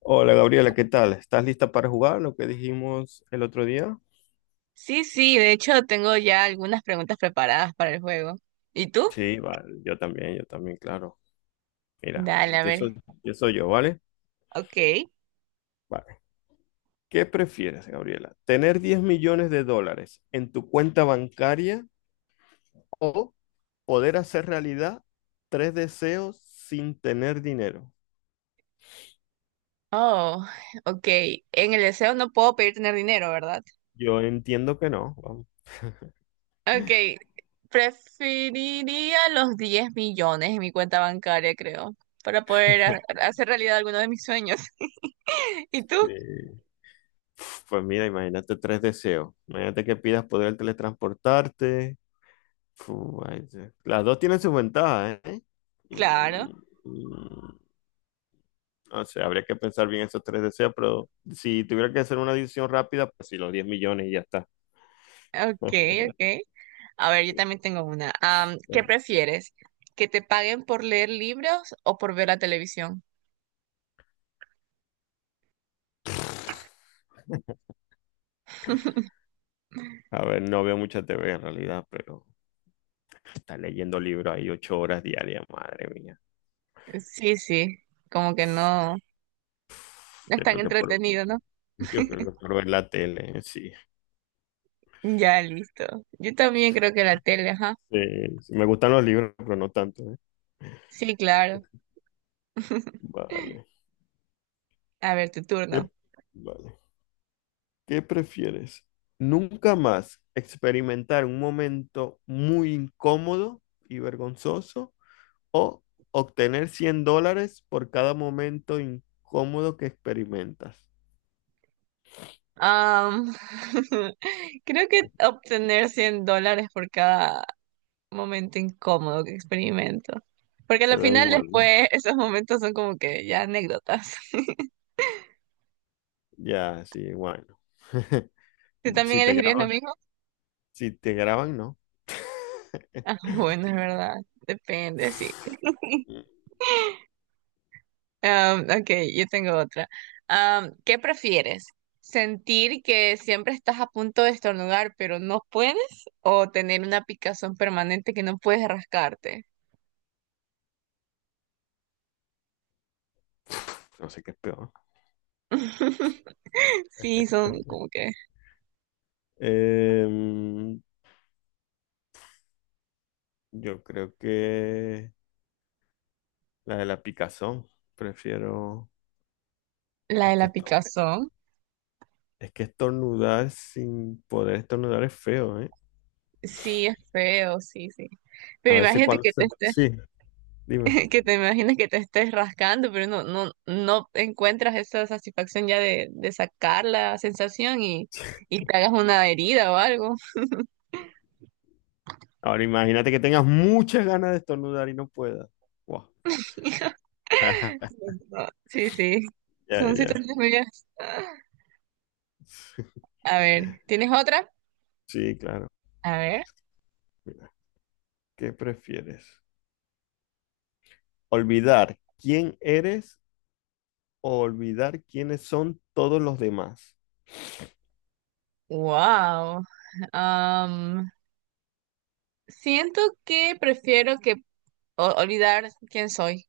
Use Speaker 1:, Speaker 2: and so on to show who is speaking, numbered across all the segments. Speaker 1: Hola Gabriela, ¿qué tal? ¿Estás lista para jugar lo que dijimos el otro día?
Speaker 2: Sí, sí, de hecho tengo ya algunas preguntas preparadas para el juego. ¿Y tú?
Speaker 1: Sí, vale, yo también, claro. Mira,
Speaker 2: Dale, a
Speaker 1: empiezo,
Speaker 2: ver.
Speaker 1: empiezo yo, ¿vale?
Speaker 2: Ok.
Speaker 1: Vale. ¿Qué prefieres, Gabriela? ¿Tener $10 millones en tu cuenta bancaria o poder hacer realidad tres deseos sin tener dinero?
Speaker 2: Oh, ok. En el deseo no puedo pedir tener dinero, ¿verdad?
Speaker 1: Yo entiendo que no, vamos.
Speaker 2: Ok. Preferiría los 10 millones en mi cuenta bancaria, creo, para poder hacer realidad alguno de mis sueños. ¿Y tú?
Speaker 1: Eh, Pues mira, imagínate tres deseos. Imagínate que pidas poder teletransportarte. Las dos tienen sus ventajas, ¿eh? Mm,
Speaker 2: Claro.
Speaker 1: mm, No sé, habría que pensar bien esos tres deseos, pero si tuviera que hacer una decisión rápida, pues sí, los 10 millones y ya está.
Speaker 2: Ok, ok. A ver, yo también tengo una. ¿Qué prefieres? ¿Que te paguen por leer libros o por ver la televisión?
Speaker 1: A ver, no veo mucha TV en realidad, pero está leyendo libros ahí 8 horas diarias, madre mía.
Speaker 2: Sí, sí, como que no es
Speaker 1: Yo
Speaker 2: tan
Speaker 1: creo que por,
Speaker 2: entretenido, ¿no?
Speaker 1: yo creo que por ver la tele, sí.
Speaker 2: Ya, listo. Yo también creo que la tele, ajá.
Speaker 1: Sí, sí, me gustan los libros, pero no tanto, ¿eh?
Speaker 2: Sí, claro.
Speaker 1: Vale.
Speaker 2: A ver, tu
Speaker 1: Eh,
Speaker 2: turno.
Speaker 1: Vale. ¿Qué prefieres? ¿Nunca más experimentar un momento muy incómodo y vergonzoso o obtener $100 por cada momento incómodo que experimentas?
Speaker 2: Am, creo que obtener $100 por cada momento incómodo que experimento. Porque
Speaker 1: Te
Speaker 2: al
Speaker 1: da
Speaker 2: final
Speaker 1: igual, ¿no?
Speaker 2: después esos momentos son como que ya anécdotas.
Speaker 1: Ya, sí, bueno.
Speaker 2: ¿Tú también
Speaker 1: Si te
Speaker 2: elegirías lo
Speaker 1: graban,
Speaker 2: mismo?
Speaker 1: si te graban, no.
Speaker 2: Ah, bueno, es verdad. Depende, sí. Ok, yo tengo otra. ¿Qué prefieres? ¿Sentir que siempre estás a punto de estornudar, pero no puedes? ¿O tener una picazón permanente que no puedes rascarte?
Speaker 1: No sé qué es peor.
Speaker 2: Sí, son como que
Speaker 1: Em, yo creo que la de la picazón. Prefiero.
Speaker 2: la de
Speaker 1: Es que
Speaker 2: la
Speaker 1: esto
Speaker 2: picazón.
Speaker 1: Es que estornudar sin poder estornudar es feo, ¿eh?
Speaker 2: Sí, es feo, sí, sí.
Speaker 1: A
Speaker 2: Pero
Speaker 1: veces
Speaker 2: imagínate
Speaker 1: cuando
Speaker 2: que
Speaker 1: se...
Speaker 2: te estés,
Speaker 1: Sí, dime.
Speaker 2: que te imagines que te estés rascando, pero no encuentras esa satisfacción ya de sacar la sensación y te hagas una herida o algo.
Speaker 1: Ahora imagínate que tengas muchas ganas de estornudar y no puedas. Guau.
Speaker 2: No, sí, sí.
Speaker 1: Ya,
Speaker 2: Son
Speaker 1: ya.
Speaker 2: situaciones medias. A ver, ¿tienes otra?
Speaker 1: Sí, claro.
Speaker 2: A ver.
Speaker 1: Mira, ¿qué prefieres? ¿Olvidar quién eres o olvidar quiénes son todos los demás?
Speaker 2: Wow. Am, siento que olvidar quién soy,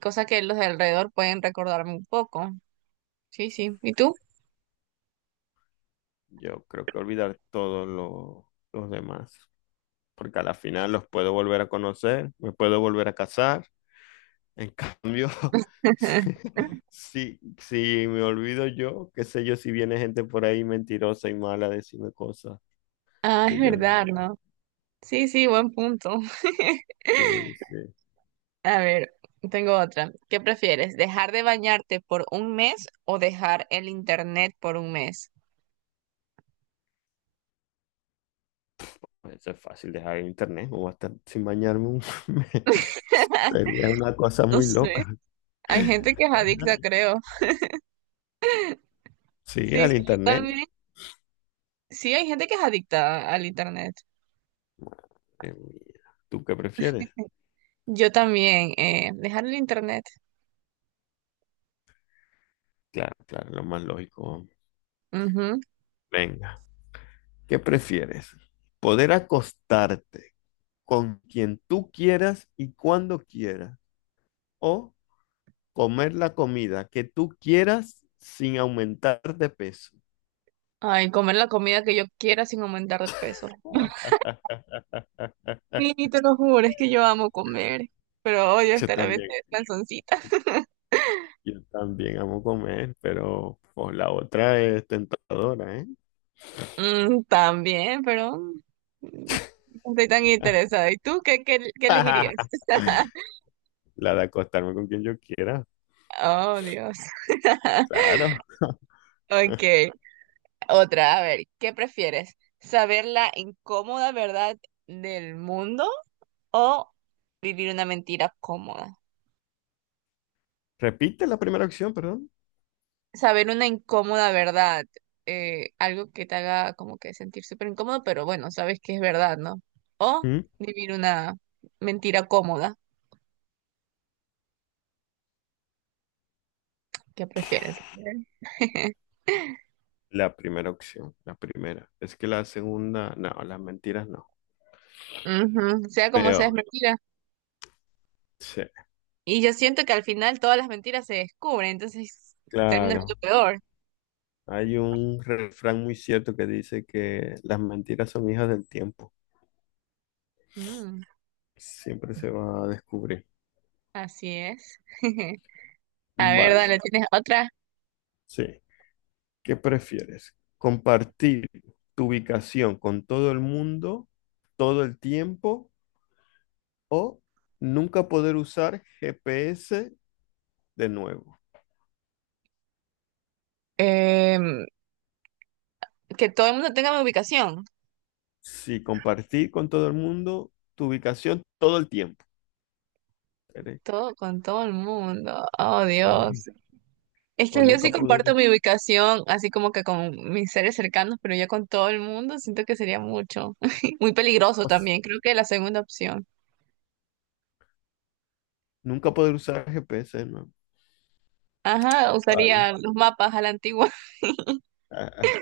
Speaker 2: cosa que los de alrededor pueden recordarme un poco. Sí, sí. ¿Y tú?
Speaker 1: Yo creo que olvidar todos los demás, porque a la final los puedo volver a conocer, me puedo volver a casar. En cambio, si me olvido yo, qué sé yo, si viene gente por ahí mentirosa y mala a decirme cosas
Speaker 2: Ah, es
Speaker 1: que yo no
Speaker 2: verdad,
Speaker 1: era.
Speaker 2: ¿no? Sí, sí, buen punto.
Speaker 1: Sí, sí.
Speaker 2: A ver, tengo otra. ¿Qué prefieres? ¿Dejar de bañarte por un mes o dejar el internet por un mes?
Speaker 1: Eso es fácil, dejar el internet o hasta sin bañarme. Sería una cosa
Speaker 2: No
Speaker 1: muy
Speaker 2: sé.
Speaker 1: loca.
Speaker 2: Hay gente que es adicta, creo.
Speaker 1: Sí,
Speaker 2: Sí,
Speaker 1: al
Speaker 2: sí, yo
Speaker 1: internet.
Speaker 2: también. Sí, hay gente que es adicta al internet.
Speaker 1: Mira, ¿tú qué prefieres?
Speaker 2: Yo también. Dejar el internet.
Speaker 1: Claro, claro, lo más lógico.
Speaker 2: Ujú.
Speaker 1: Venga, ¿qué prefieres? Poder acostarte con quien tú quieras y cuando quieras, o comer la comida que tú quieras sin aumentar de peso.
Speaker 2: Ay, comer la comida que yo quiera sin aumentar de peso. Sí, te lo juro, es que yo amo comer, pero odio
Speaker 1: Yo
Speaker 2: estar a veces
Speaker 1: también,
Speaker 2: cansoncita.
Speaker 1: yo también amo comer, pero pues, la otra es tentadora, ¿eh?
Speaker 2: Mm, también, pero mm, no estoy tan interesada. ¿Y tú qué, qué elegirías?
Speaker 1: La de acostarme con quien yo quiera,
Speaker 2: Oh, Dios.
Speaker 1: claro.
Speaker 2: Ok. Otra, a ver, ¿qué prefieres? ¿Saber la incómoda verdad del mundo o vivir una mentira cómoda?
Speaker 1: Repite la primera opción, perdón.
Speaker 2: Saber una incómoda verdad. Eh, algo que te haga como que sentir súper incómodo, pero bueno, sabes que es verdad, ¿no? ¿O
Speaker 1: ¿Mm?
Speaker 2: vivir una mentira cómoda? ¿Qué prefieres?
Speaker 1: La primera opción, la primera. Es que la segunda, no, las mentiras no.
Speaker 2: Ujú, sea como sea, es
Speaker 1: Peor,
Speaker 2: mentira.
Speaker 1: sí,
Speaker 2: Y yo siento que al final todas las mentiras se descubren, entonces termina siendo
Speaker 1: claro.
Speaker 2: peor.
Speaker 1: Hay un refrán muy cierto que dice que las mentiras son hijas del tiempo.
Speaker 2: Mm,
Speaker 1: Siempre se va a descubrir.
Speaker 2: así es. A ver, dale,
Speaker 1: Vale,
Speaker 2: ¿tienes otra?
Speaker 1: sí. ¿Qué prefieres? ¿Compartir tu ubicación con todo el mundo todo el tiempo o nunca poder usar GPS de nuevo?
Speaker 2: Em, que todo el mundo tenga mi ubicación.
Speaker 1: Sí, compartir con todo el mundo tu ubicación todo el tiempo, ¿vale?
Speaker 2: Todo con todo el mundo. Oh,
Speaker 1: Sí.
Speaker 2: Dios. Es
Speaker 1: O
Speaker 2: que yo
Speaker 1: nunca
Speaker 2: sí
Speaker 1: poder,
Speaker 2: comparto mi ubicación, así como que con mis seres cercanos, pero ya con todo el mundo siento que sería mucho. Muy peligroso
Speaker 1: us-
Speaker 2: también. Creo que la segunda opción.
Speaker 1: nunca poder usar GPS de nuevo.
Speaker 2: Ajá,
Speaker 1: Vale.
Speaker 2: usaría los mapas a la antigua.
Speaker 1: Ah,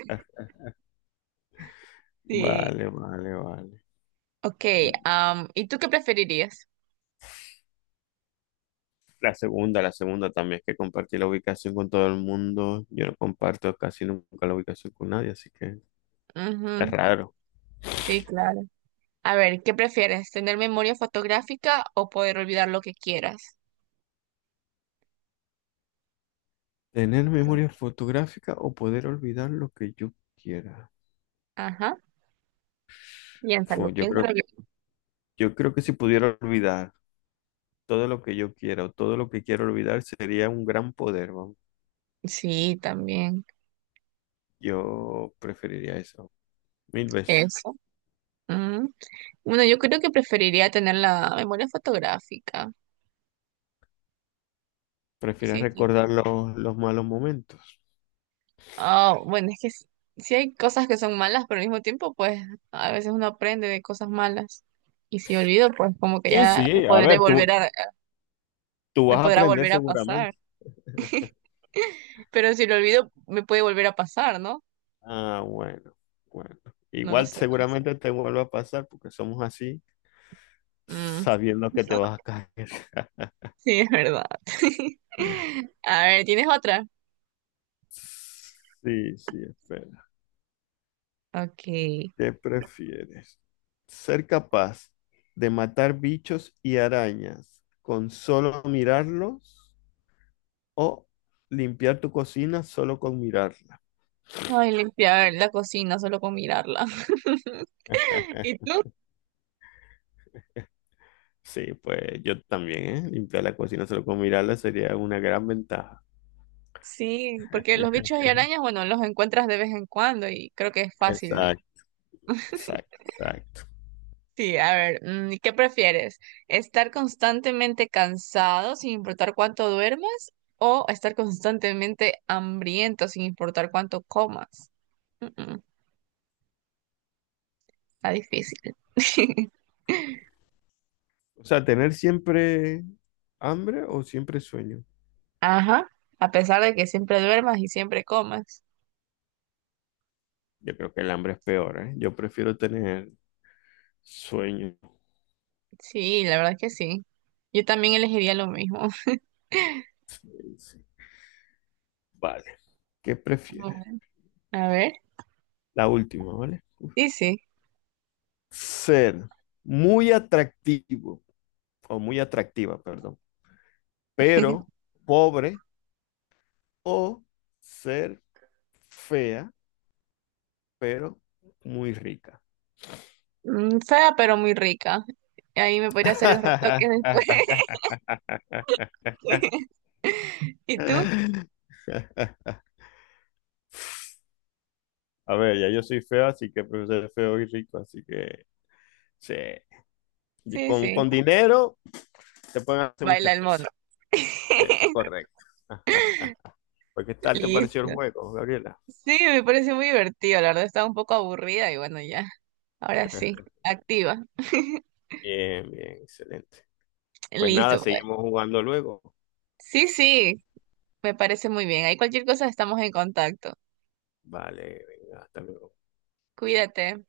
Speaker 2: Sí.
Speaker 1: vale, vale, vale.
Speaker 2: Ok, am, ¿y tú qué preferirías?
Speaker 1: La segunda también, que compartí la ubicación con todo el mundo. Yo no comparto casi nunca la ubicación con nadie, así que es
Speaker 2: Ujú,
Speaker 1: raro.
Speaker 2: sí, claro. A ver, ¿qué prefieres? ¿Tener memoria fotográfica o poder olvidar lo que quieras?
Speaker 1: ¿Tener memoria fotográfica o poder olvidar lo que yo quiera?
Speaker 2: Ajá.
Speaker 1: Fu,
Speaker 2: Piénsalo,
Speaker 1: yo
Speaker 2: piénsalo
Speaker 1: creo,
Speaker 2: bien.
Speaker 1: yo creo que si pudiera olvidar todo lo que yo quiera o todo lo que quiero olvidar sería un gran poder, vamos.
Speaker 2: Sí, también.
Speaker 1: Yo preferiría eso, mil veces.
Speaker 2: Eso. Ujú. Bueno, yo creo que preferiría tener la memoria fotográfica.
Speaker 1: Prefiero
Speaker 2: Sí, sí.
Speaker 1: recordar los malos momentos.
Speaker 2: Ah, bueno, es que sí, sí hay cosas que son malas, pero al mismo tiempo, pues, a veces uno aprende de cosas malas. Y si olvido, pues como que
Speaker 1: Sí,
Speaker 2: ya
Speaker 1: sí, a
Speaker 2: podré
Speaker 1: ver,
Speaker 2: volver
Speaker 1: tú,
Speaker 2: a,
Speaker 1: tú
Speaker 2: me
Speaker 1: vas a
Speaker 2: podrá
Speaker 1: aprender
Speaker 2: volver a pasar.
Speaker 1: seguramente.
Speaker 2: Pero si lo olvido, me puede volver a pasar, ¿no?
Speaker 1: Ah, bueno, bueno.
Speaker 2: No lo
Speaker 1: Igual
Speaker 2: sé, no lo sé.
Speaker 1: seguramente te vuelva a pasar porque somos así,
Speaker 2: Mm,
Speaker 1: sabiendo que te vas a caer.
Speaker 2: sí, es verdad. A ver, ¿tienes otra?
Speaker 1: Sí, sí, espera.
Speaker 2: Ok.
Speaker 1: ¿Qué prefieres? ¿Ser capaz de matar bichos y arañas con solo mirarlos o limpiar tu cocina solo con mirarla?
Speaker 2: Ay, limpiar la cocina solo con mirarla. ¿Y tú?
Speaker 1: Sí, pues yo también, ¿eh? Limpiar la cocina solo con mirarla sería una gran ventaja.
Speaker 2: Sí, porque los bichos y arañas, bueno, los encuentras de vez en cuando y creo que es fácil ya.
Speaker 1: Exacto, exacto, exacto.
Speaker 2: Sí, a ver, mm, ¿qué prefieres? ¿Estar constantemente cansado sin importar cuánto duermas o estar constantemente hambriento sin importar cuánto comas? Mm, mm, está difícil.
Speaker 1: O sea, tener siempre hambre o siempre sueño.
Speaker 2: Ajá, a pesar de que siempre duermas y siempre comas.
Speaker 1: Yo creo que el hambre es peor, ¿eh? Yo prefiero tener sueño.
Speaker 2: Sí, la verdad que sí. Yo también elegiría lo mismo.
Speaker 1: Sí, sí. Vale. ¿Qué prefieres?
Speaker 2: A ver,
Speaker 1: La última, ¿vale? Uf.
Speaker 2: sí, sí.
Speaker 1: Ser muy atractivo o muy atractiva, perdón, pero pobre, o ser fea, pero muy rica.
Speaker 2: Mm, fea, pero muy rica. Ahí me podría hacer los retoques después. ¿Y tú?
Speaker 1: A ver, ya yo soy feo, así que prefiero ser feo y rico, así que sí. Y
Speaker 2: Sí,
Speaker 1: Con,
Speaker 2: sí.
Speaker 1: con dinero se pueden hacer
Speaker 2: Baila
Speaker 1: muchas
Speaker 2: el mono.
Speaker 1: cosas. Eso es correcto. Ajá. Pues, ¿qué tal te pareció el
Speaker 2: Listo.
Speaker 1: juego, Gabriela?
Speaker 2: Sí, me parece muy divertido. La verdad estaba un poco aburrida y bueno, ya. Ahora sí. Activa.
Speaker 1: Bien, bien, excelente. Pues nada,
Speaker 2: Listo, pues.
Speaker 1: seguimos jugando luego.
Speaker 2: Sí, sí. Me parece muy bien. Ahí cualquier cosa estamos en contacto.
Speaker 1: Vale, venga, hasta luego.
Speaker 2: Cuídate.